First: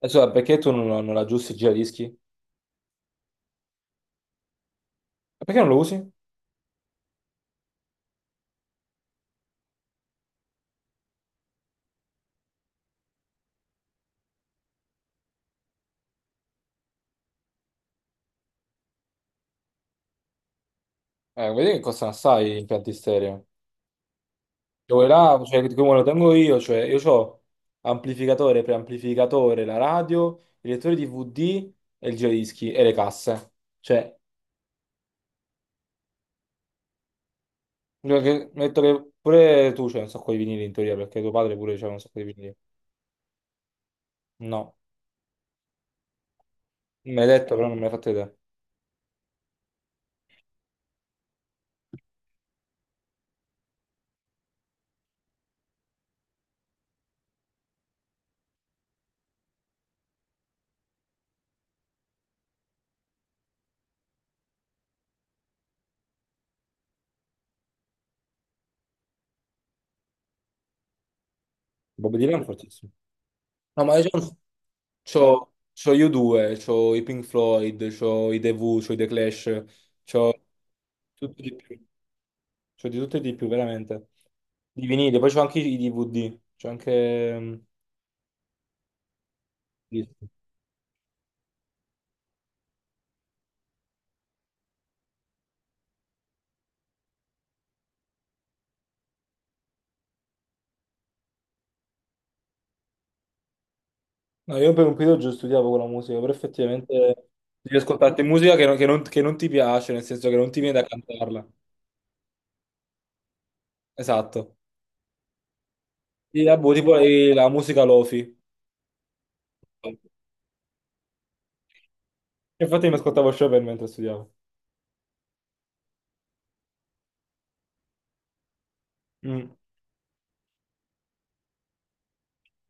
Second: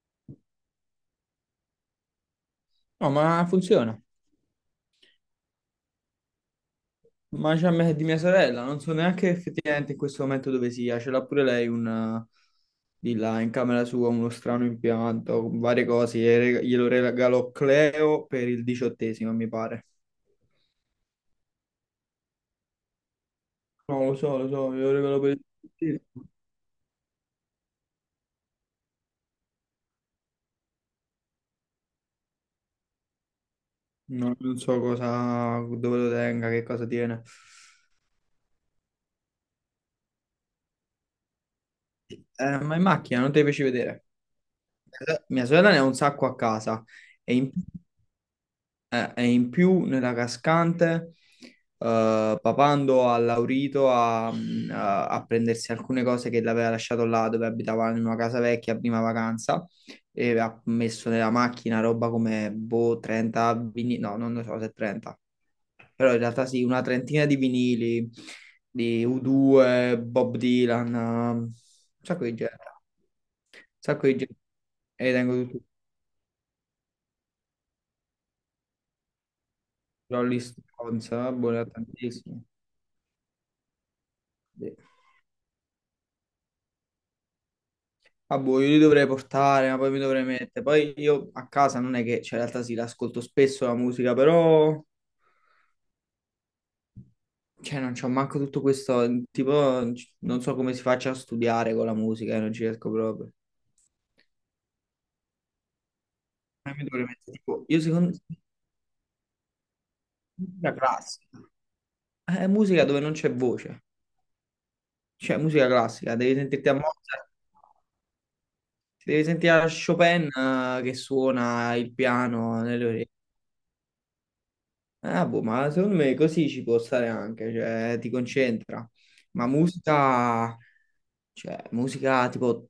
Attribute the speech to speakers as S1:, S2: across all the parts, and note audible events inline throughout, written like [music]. S1: Insomma, perché tu non aggiusti il giradischi? E
S2: No, ma funziona.
S1: perché non lo usi?
S2: Di mia sorella, non so neanche effettivamente in questo momento dove sia. Ce l'ha pure lei un, di là in camera sua uno strano impianto con varie cose. Glielo regalò Cleo per il diciottesimo, mi pare.
S1: Vedi che costano assai gli impianti stereo.
S2: No, lo so, glielo
S1: Cioè, quelli
S2: regalo per il
S1: là, cioè, come lo
S2: diciottesimo.
S1: tengo io, cioè, io ho amplificatore, preamplificatore, la radio, il lettore DVD e il giradischi e le casse. Cioè,
S2: No, non so cosa, dove lo tenga, che cosa tiene.
S1: io metto che pure tu c'hai un sacco di vinili in teoria, perché tuo padre pure c'aveva un sacco di vinili.
S2: Ma in macchina non te li feci vedere.
S1: No,
S2: Mia sorella ne ha un sacco a casa.
S1: mi hai
S2: E in-
S1: detto, però non me l'hai fatto vedere.
S2: e in più nella cascante, Papando ha Laurito a, a prendersi alcune cose che l'aveva lasciato là dove abitava in una casa vecchia a prima vacanza e ha messo nella macchina roba come boh, 30 vinili, no, non lo so se è 30, però in realtà sì, una trentina di vinili di U2, Bob Dylan, un
S1: Bob
S2: sacco di
S1: Dylan è
S2: gente,
S1: fortissimo.
S2: un
S1: No, ma
S2: sacco
S1: io
S2: di gente.
S1: c'ho,
S2: E tengo
S1: c'ho
S2: tutti i
S1: c'ho gli U2, c'ho i Pink Floyd, c'ho i The Who, c'ho i The Clash. C'ho
S2: Rolling Stones,
S1: Tutto
S2: boh,
S1: di
S2: ne ho
S1: più.
S2: tantissimi.
S1: Cioè di tutto e di più, veramente.
S2: Sì.
S1: Di vinile, poi c'ho anche i DVD. C'ho anche
S2: Ah, boh, io li dovrei portare, ma poi mi dovrei
S1: dischi.
S2: mettere. Poi io a casa non è che, cioè, in realtà sì, l'ascolto spesso la musica, però, cioè, non c'ho manco tutto questo, tipo, non so come si faccia a studiare con la musica, non ci riesco proprio.
S1: No, io per un periodo già studiavo con la musica, però
S2: Mi
S1: effettivamente
S2: dovrei mettere, tipo,
S1: devi
S2: io secondo
S1: ascoltarti musica che non ti piace, nel senso che non ti
S2: musica
S1: viene da
S2: classica.
S1: cantarla.
S2: È musica dove non c'è voce,
S1: Esatto.
S2: cioè musica classica, devi
S1: E,
S2: sentirti
S1: boh,
S2: a
S1: tipo
S2: Mozart,
S1: la musica lofi.
S2: ti devi sentire a Chopin che suona il piano nelle
S1: Infatti mi
S2: orecchie.
S1: ascoltavo Chopin mentre studiavo.
S2: Ah, boh, ma secondo me così ci può stare anche, cioè ti concentra. Ma
S1: Mm.
S2: musica, cioè musica tipo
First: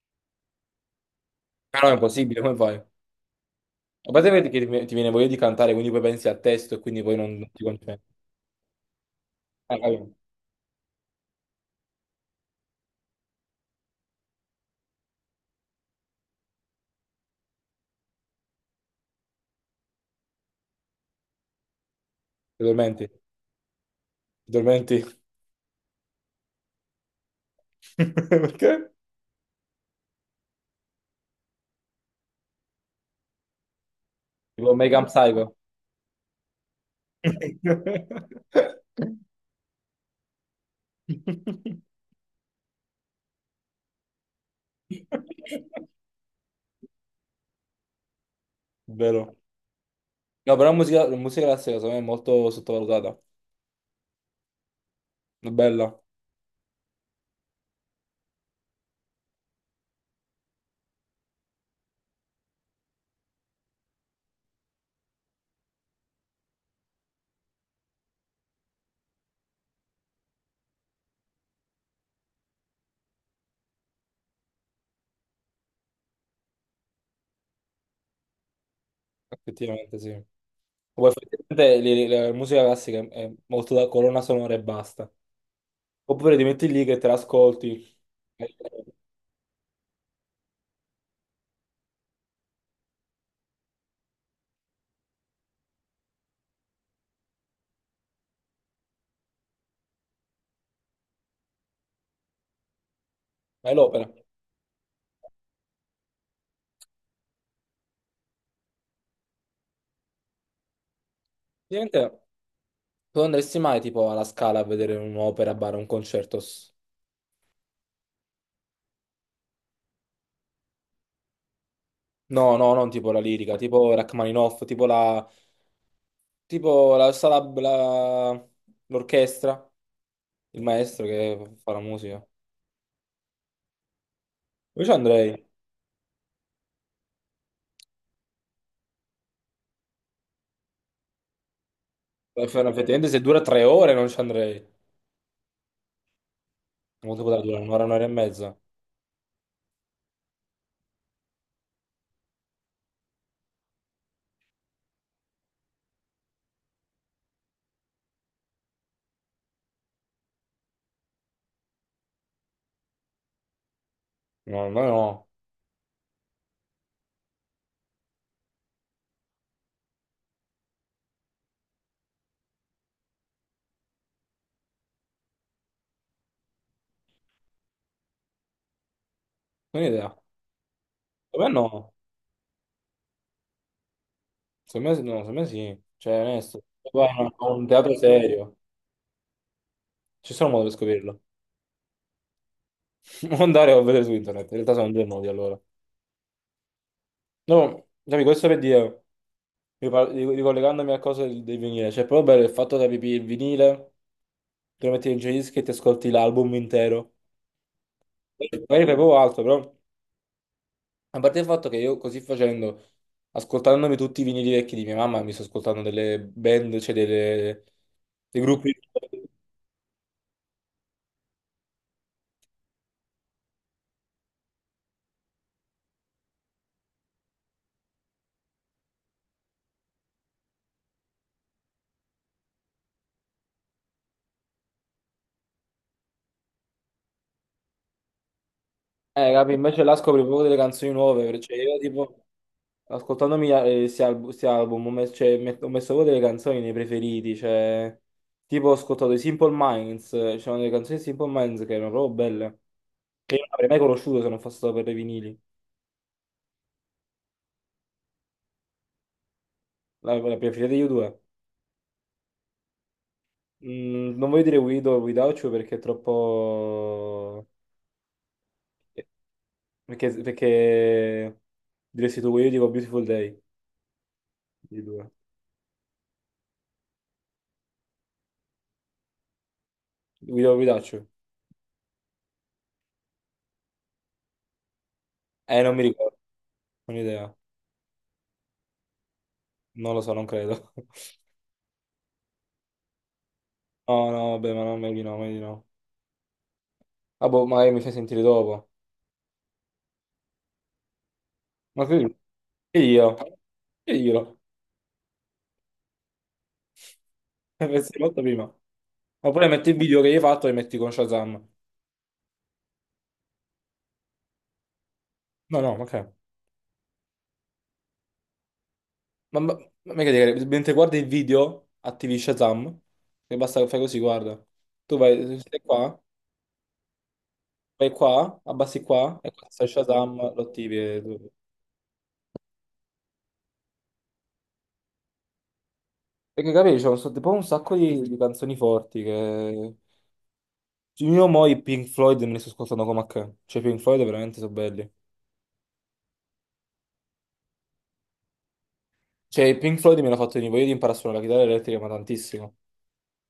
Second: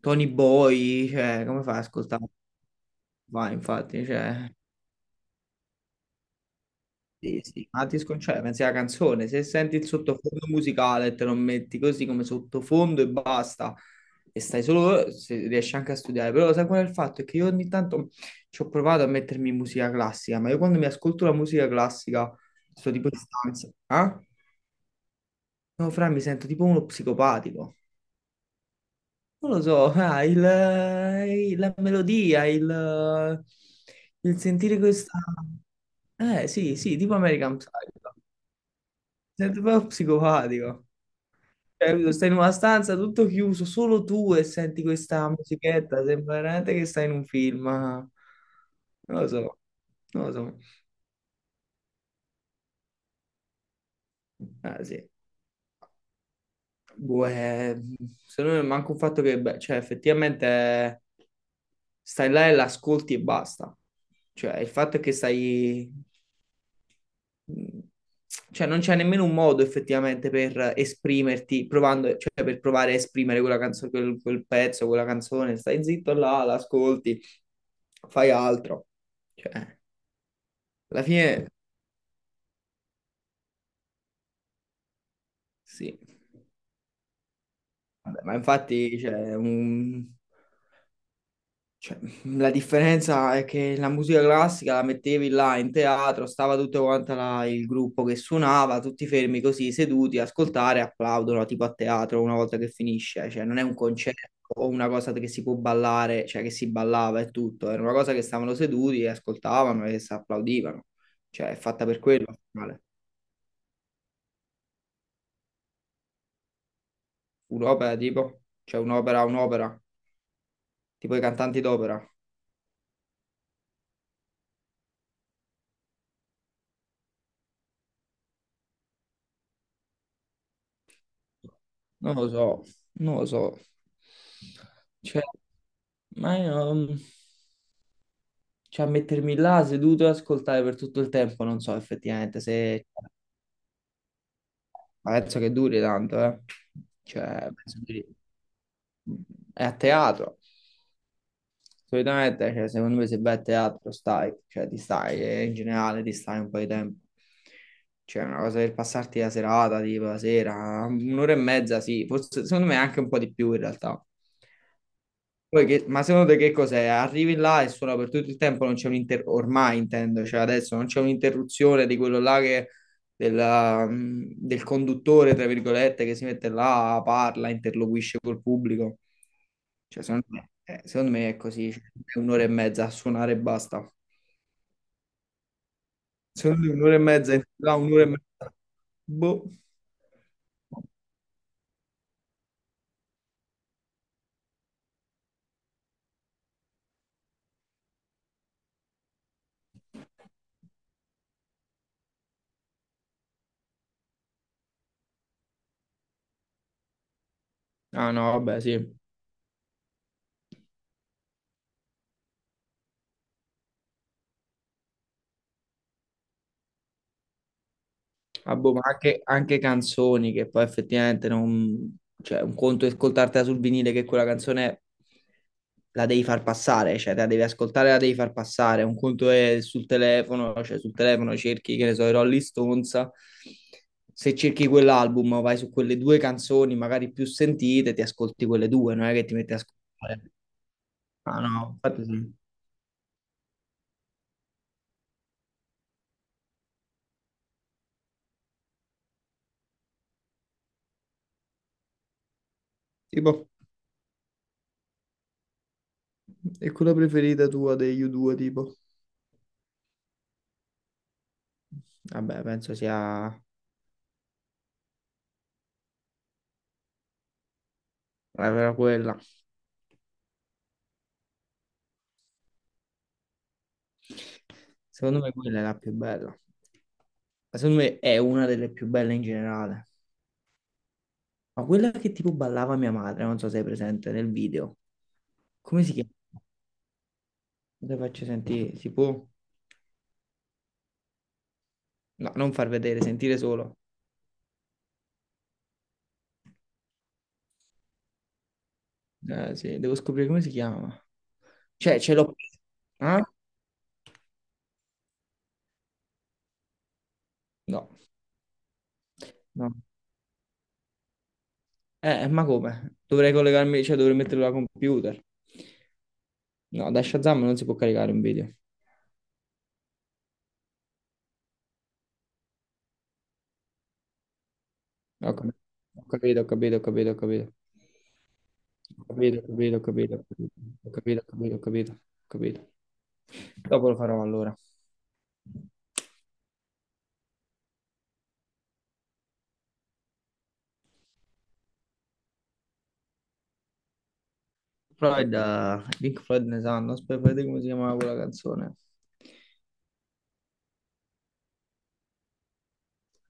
S2: Tony Boy, cioè come fai ad
S1: Però è
S2: ascoltare?
S1: impossibile, come fai? A
S2: Vai, infatti,
S1: parte
S2: cioè,
S1: che ti viene voglia di cantare, quindi poi pensi al testo e quindi poi
S2: sì,
S1: non ti
S2: sì, ma ti
S1: concentri.
S2: sconcentra, pensi alla canzone, se senti
S1: Ah,
S2: il
S1: capito?
S2: sottofondo musicale e te lo metti così come sottofondo e basta, e stai solo, se riesci anche a studiare, però sai qual è il fatto? È che io ogni tanto ci ho provato a mettermi musica classica, ma io quando mi ascolto la musica classica,
S1: Ti
S2: sto
S1: dormenti.
S2: tipo in stanza, eh?
S1: Ti dormenti.
S2: No, Fra, mi sento tipo uno psicopatico.
S1: [laughs] Perché?
S2: Non lo so, [laughs] la melodia, il
S1: Tipo
S2: sentire
S1: American
S2: questa...
S1: Psycho.
S2: Sì, sì, tipo American Psycho. Mi sento proprio psicopatico. Cioè, capito? Stai in una stanza tutto chiuso, solo tu e senti questa musichetta, sembra veramente che stai in un film. Non lo
S1: Vero.
S2: so, non lo
S1: No,
S2: so.
S1: però la musica classica secondo me è molto sottovalutata.
S2: Ah, sì.
S1: È bella,
S2: Boh, è- secondo me manca un fatto che, beh, cioè, effettivamente stai là e l'ascolti e basta. Cioè, il fatto è che stai... Cioè, non c'è nemmeno un modo effettivamente per esprimerti, provando, cioè, per provare a esprimere quella canzone, quel pezzo, quella canzone. Stai zitto là, l'ascolti, fai altro. Cioè,
S1: effettivamente sì.
S2: alla
S1: Poi
S2: fine,
S1: effettivamente la musica classica è molto da colonna sonora e basta.
S2: sì.
S1: Oppure ti metti lì che te l'ascolti.
S2: Vabbè, ma
S1: e-
S2: infatti, cioè, cioè, la differenza è che la musica classica la mettevi là in teatro, stava tutto quanto là il gruppo che suonava, tutti fermi così, seduti, a ascoltare, applaudono tipo a teatro una volta che finisce, cioè non è
S1: È
S2: un
S1: l'opera.
S2: concerto o una cosa che si può ballare, cioè che si ballava e tutto, era una cosa che stavano seduti e ascoltavano e si applaudivano, cioè è fatta per
S1: Ovviamente
S2: quello. Male.
S1: tu andresti mai tipo alla Scala a vedere un'opera, bar, un concerto?
S2: Un'opera, tipo i cantanti d'opera,
S1: No, no, non tipo la lirica, tipo Rachmaninoff, tipo la. Tipo la sala, l'orchestra, il maestro che fa la
S2: non
S1: musica.
S2: lo so, non lo so.
S1: Io ci
S2: Cioè,
S1: andrei.
S2: ma io, mm, cioè, a mettermi là seduto e ascoltare per tutto il tempo, non so effettivamente se...
S1: Effettivamente se dura 3 ore non ci andrei.
S2: Ma penso che duri tanto, eh.
S1: Quanto potrà
S2: Cioè,
S1: durare?
S2: penso
S1: Un'ora, un'ora e
S2: che-
S1: mezza?
S2: è a teatro. Solitamente, cioè, secondo me se vai a teatro stai, cioè ti stai, e in generale ti stai un po' di tempo. Cioè, una cosa per passarti la serata, tipo la sera, un'ora e mezza, sì, forse secondo me anche un po' di più in realtà.
S1: No, no, no.
S2: Ma secondo te che cos'è? Arrivi là e suona per tutto il tempo, non c'è un'inter... ormai intendo, cioè adesso non c'è un'interruzione di quello là che... del conduttore, tra virgolette, che si mette là, parla, interloquisce col pubblico.
S1: Non ho
S2: Cioè,
S1: idea.
S2: secondo me è
S1: Secondo me
S2: così, cioè,
S1: no.
S2: è un'ora e mezza a suonare e basta.
S1: Secondo me, no, secondo me sì. Cioè, onesto.
S2: Secondo me
S1: Se
S2: un'ora e
S1: vai a un
S2: mezza,
S1: a un
S2: là,
S1: teatro
S2: un'ora e mezza.
S1: serio.
S2: Boh.
S1: Ci sono modi per scoprirlo. [laughs] Non andare a vedere su internet. In realtà sono due modi allora. No, capi, questo per dire, ricollegandomi a cose del vinile. Cioè, proprio per il fatto che capì, il vinile, te lo metti in giradischi e ti ascolti l'album intero.
S2: Ah no, vabbè,
S1: Magari fai
S2: sì.
S1: proprio altro, però a parte il fatto che io così facendo, ascoltandomi tutti i vinili vecchi di mia mamma, mi sto ascoltando delle band, cioè dei
S2: Ah,
S1: gruppi.
S2: boh, ma anche, anche canzoni che poi effettivamente non... Cioè, un conto è ascoltartela sul vinile che quella canzone la devi far passare, cioè te la devi ascoltare, la devi far passare. Un conto è sul telefono, cioè sul telefono cerchi, che ne so, i Rolling Stones. Se cerchi quell'album, vai su quelle due canzoni magari più sentite, ti ascolti quelle due, non è che ti
S1: Capi?
S2: metti a
S1: Invece là scopri
S2: ascoltare.
S1: proprio delle canzoni nuove,
S2: Ah
S1: cioè
S2: no,
S1: io
S2: infatti
S1: tipo,
S2: sì.
S1: ascoltandomi sti album, ho messo, cioè, ho messo proprio delle canzoni nei preferiti, cioè, tipo ho ascoltato i Simple Minds, c'erano delle canzoni di Simple Minds che erano proprio belle, che io
S2: Tipo,
S1: non avrei mai conosciuto se non fosse stato per i vinili,
S2: e quella preferita tua degli U2, tipo?
S1: la preferita di U2.
S2: Vabbè, penso sia...
S1: Non voglio dire Guido o Guidaucio perché è troppo.
S2: era
S1: eh,
S2: quella.
S1: Perché, perché... Diresti tu Guido, io dico Beautiful Day, di due.
S2: Secondo me quella è la più bella. Ma secondo me è una delle più belle in generale.
S1: Guido o Guidaucio?
S2: Ma quella che tipo ballava mia madre, non so se è presente nel video.
S1: Non mi
S2: Come si chiama?
S1: ricordo, non ho idea.
S2: Te faccio sentire, si può?
S1: Non lo so, non credo. [laughs]
S2: No, non far vedere, sentire solo.
S1: No, no, vabbè, ma non meglio di no, meglio di no. Ah, boh, magari mi fai sentire dopo.
S2: Sì, devo scoprire come si chiama.
S1: Ma
S2: Cioè, ce
S1: che
S2: l'ho...
S1: che io?
S2: Ah?
S1: Che io? [laughs]
S2: No,
S1: Pensavo molto prima. Oppure metti
S2: no.
S1: il video che hai fatto e metti con Shazam.
S2: Ma come? Dovrei collegarmi, cioè dovrei metterlo al computer.
S1: No, no, ma che?
S2: No, da Shazam non si può caricare un video.
S1: Ma, ma, ma mica dire, mentre guardi il video, attivi Shazam, e basta che fai così, guarda. Tu
S2: Ho
S1: vai,
S2: cap-
S1: stai qua,
S2: ho capito, ho capito.
S1: vai qua, abbassi qua, e
S2: Capito,
S1: qua sta
S2: capito,
S1: Shazam,
S2: capito,
S1: lo attivi.
S2: capito. Capito. Dopo lo farò allora.
S1: Perché capisci, c'è tipo un sacco di canzoni forti che. Cioè, io mo i Pink Floyd me li sto ascoltando come a che. Cioè, i Pink Floyd veramente sono belli.
S2: Pink Floyd ne sanno, aspetta, vedete come si chiamava quella canzone.
S1: Cioè, i Pink Floyd mi hanno fatto venire voglia di imparare a suonare la chitarra elettrica, ma tantissimo.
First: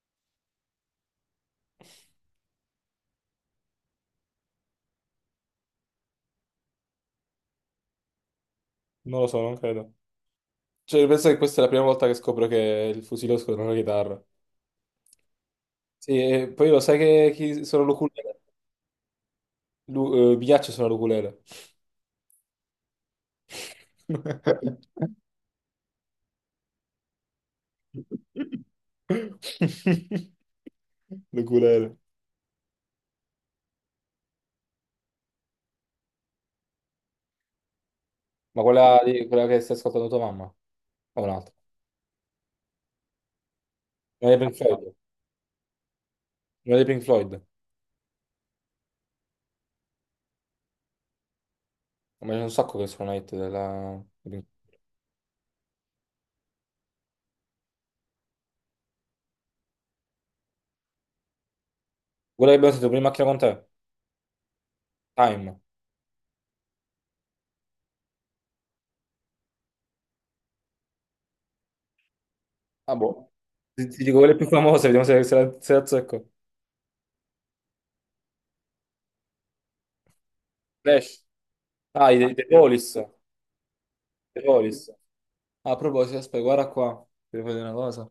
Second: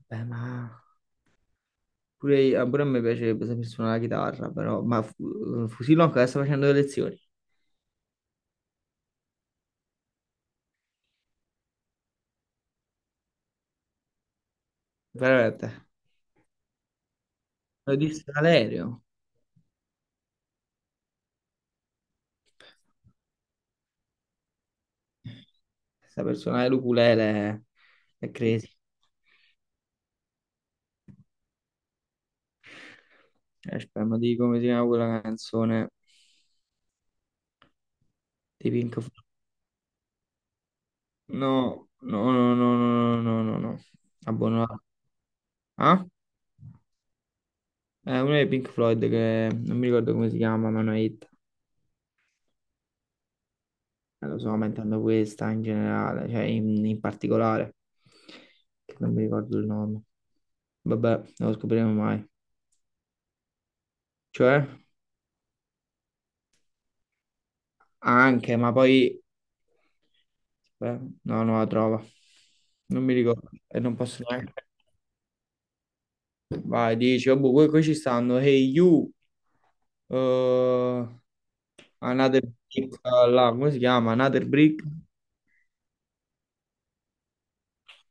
S2: Ma pure, pure a me piacerebbe saper suonare la chitarra, però, Fusillo ancora sta facendo le lezioni,
S1: Non lo so, non credo. Cioè, penso che questa è la prima volta che scopro che il fusilosco non è una chitarra.
S2: veramente.
S1: Sì, e poi lo sai che chi sono
S2: Lo
S1: l'oculista?
S2: disse Valerio,
S1: Mi piace suonare l'ukulele.
S2: saper suonare l'ukulele è crazy.
S1: [laughs] L'ukulele.
S2: Aspetta, ma di come si chiama quella canzone
S1: Ma
S2: di Pink
S1: quella,
S2: Floyd?
S1: di- quella che stai ascoltando tua mamma? O un'altra?
S2: No, no, no, no, no, no, no, no. no.
S1: Una dei Pink
S2: Abbonato.
S1: Floyd.
S2: Ah?
S1: Una dei Pink Floyd.
S2: È uno dei Pink Floyd che non mi ricordo come si chiama, ma è una hit.
S1: Ma c'è un sacco che sono hit
S2: Lo
S1: dei
S2: sto
S1: Pink-.
S2: aumentando questa in generale, cioè in particolare, che non mi ricordo il nome. Vabbè, non lo scopriremo mai.
S1: Quella che abbiamo sentito prima in macchina con te.
S2: Cioè,
S1: Time.
S2: anche, ma poi... Beh, no, non la trovo.
S1: Ah,
S2: Non mi
S1: boh.
S2: ricordo. E
S1: Ti,
S2: non
S1: ti dico
S2: posso
S1: quelle più
S2: neanche...
S1: famose, vediamo se la azzecco.
S2: Vai, dici, oh, boh, qui ci stanno. Hey you. eh,
S1: Flash. Ah, i The
S2: Another
S1: The
S2: Brick,
S1: Police.
S2: come si chiama?
S1: The
S2: Another Brick?
S1: Police. Ah, a proposito, aspetta, guarda qua. Ti devo dire una cosa.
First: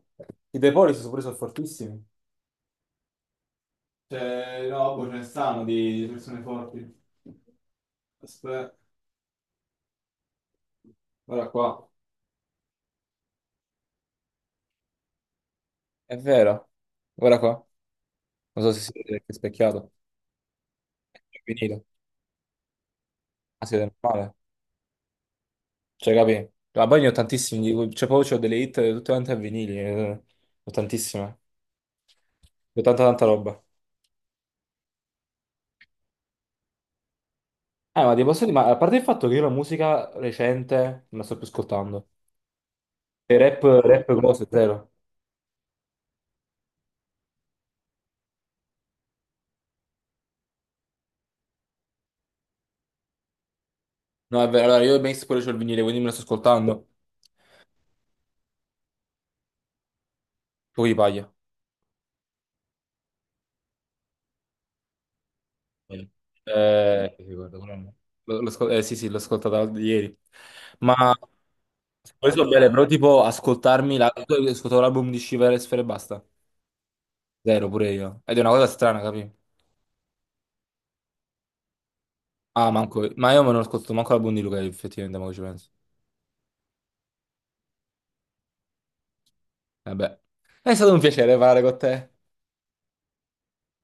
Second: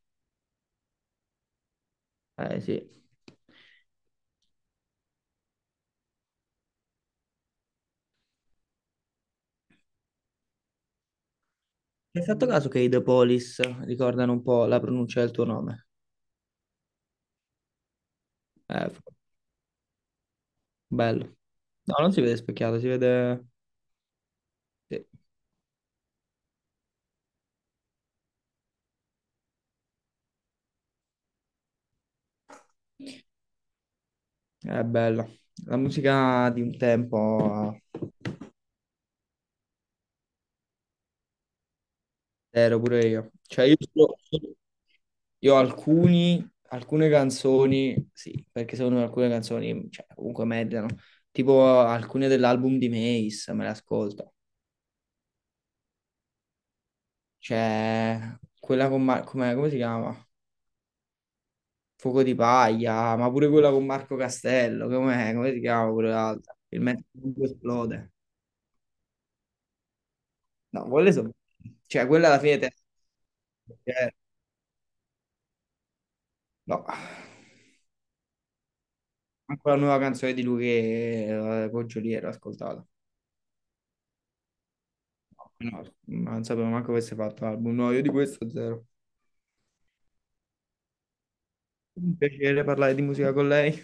S1: I The Police sono pure sono fortissimi.
S2: Eh sì.
S1: Cioè, no, poi ce ne stanno di persone forti. Aspetta, guarda qua.
S2: Hai fatto caso che i The Police ricordano un po' la pronuncia del tuo nome?
S1: È vero. Guarda qua. Non so se
S2: Eh,
S1: si
S2: f-
S1: vede perché è specchiato.
S2: bello.
S1: È vinile.
S2: No, non si vede specchiato, si vede...
S1: Ah, si vede male.
S2: Sì,
S1: Cioè, capi? Ma poi ne ho tantissimi. Cioè, poi c'ho delle hit tutte quante a vinili. Ho tantissime. Ho tanta tanta roba.
S2: è bella. La musica di un tempo
S1: Ma ti posso dire, ma a parte il fatto che io la musica recente non la sto più ascoltando.
S2: eh, Ero pure io.
S1: E rap, rap cose, zero.
S2: Io ho alcuni, alcune canzoni, sì, perché secondo me alcune canzoni, cioè, comunque meritano. Tipo alcune dell'album di Mace, me le ascolto.
S1: No, è vero, allora io Mace pure c'ho il vinile, quindi me la sto ascoltando.
S2: Cioè, quella con Mar- com'è- come si chiama?
S1: Poi di paglia.
S2: Fuoco di paglia, ma pure quella con Marco Castello, com'è? Come si chiama pure l'altra? Il mezzo
S1: Sì, sì,
S2: mondo
S1: guarda, quello no.
S2: esplode.
S1: Sì, sì, l'ho ascoltata ieri.
S2: No,
S1: Ma
S2: quelle sono... Cioè, quella
S1: poi
S2: alla
S1: sono
S2: fine...
S1: belle,
S2: te-
S1: però tipo ascoltarmi
S2: eh,
S1: ascoltavo l'album di Shiver e Sfera e basta.
S2: no.
S1: Zero pure io. Ed è una cosa strana, capi?
S2: Anche la nuova canzone di lui che con Giuliero, ho
S1: Ah,
S2: ascoltato.
S1: manco, ma io me non ascolto manco l'album di Luca, effettivamente, ma ci penso.
S2: No, non sapevo manco avesse fatto l'album. No, io di questo zero.
S1: Vabbè. È stato un piacere parlare con te.
S2: Un piacere parlare di musica con lei.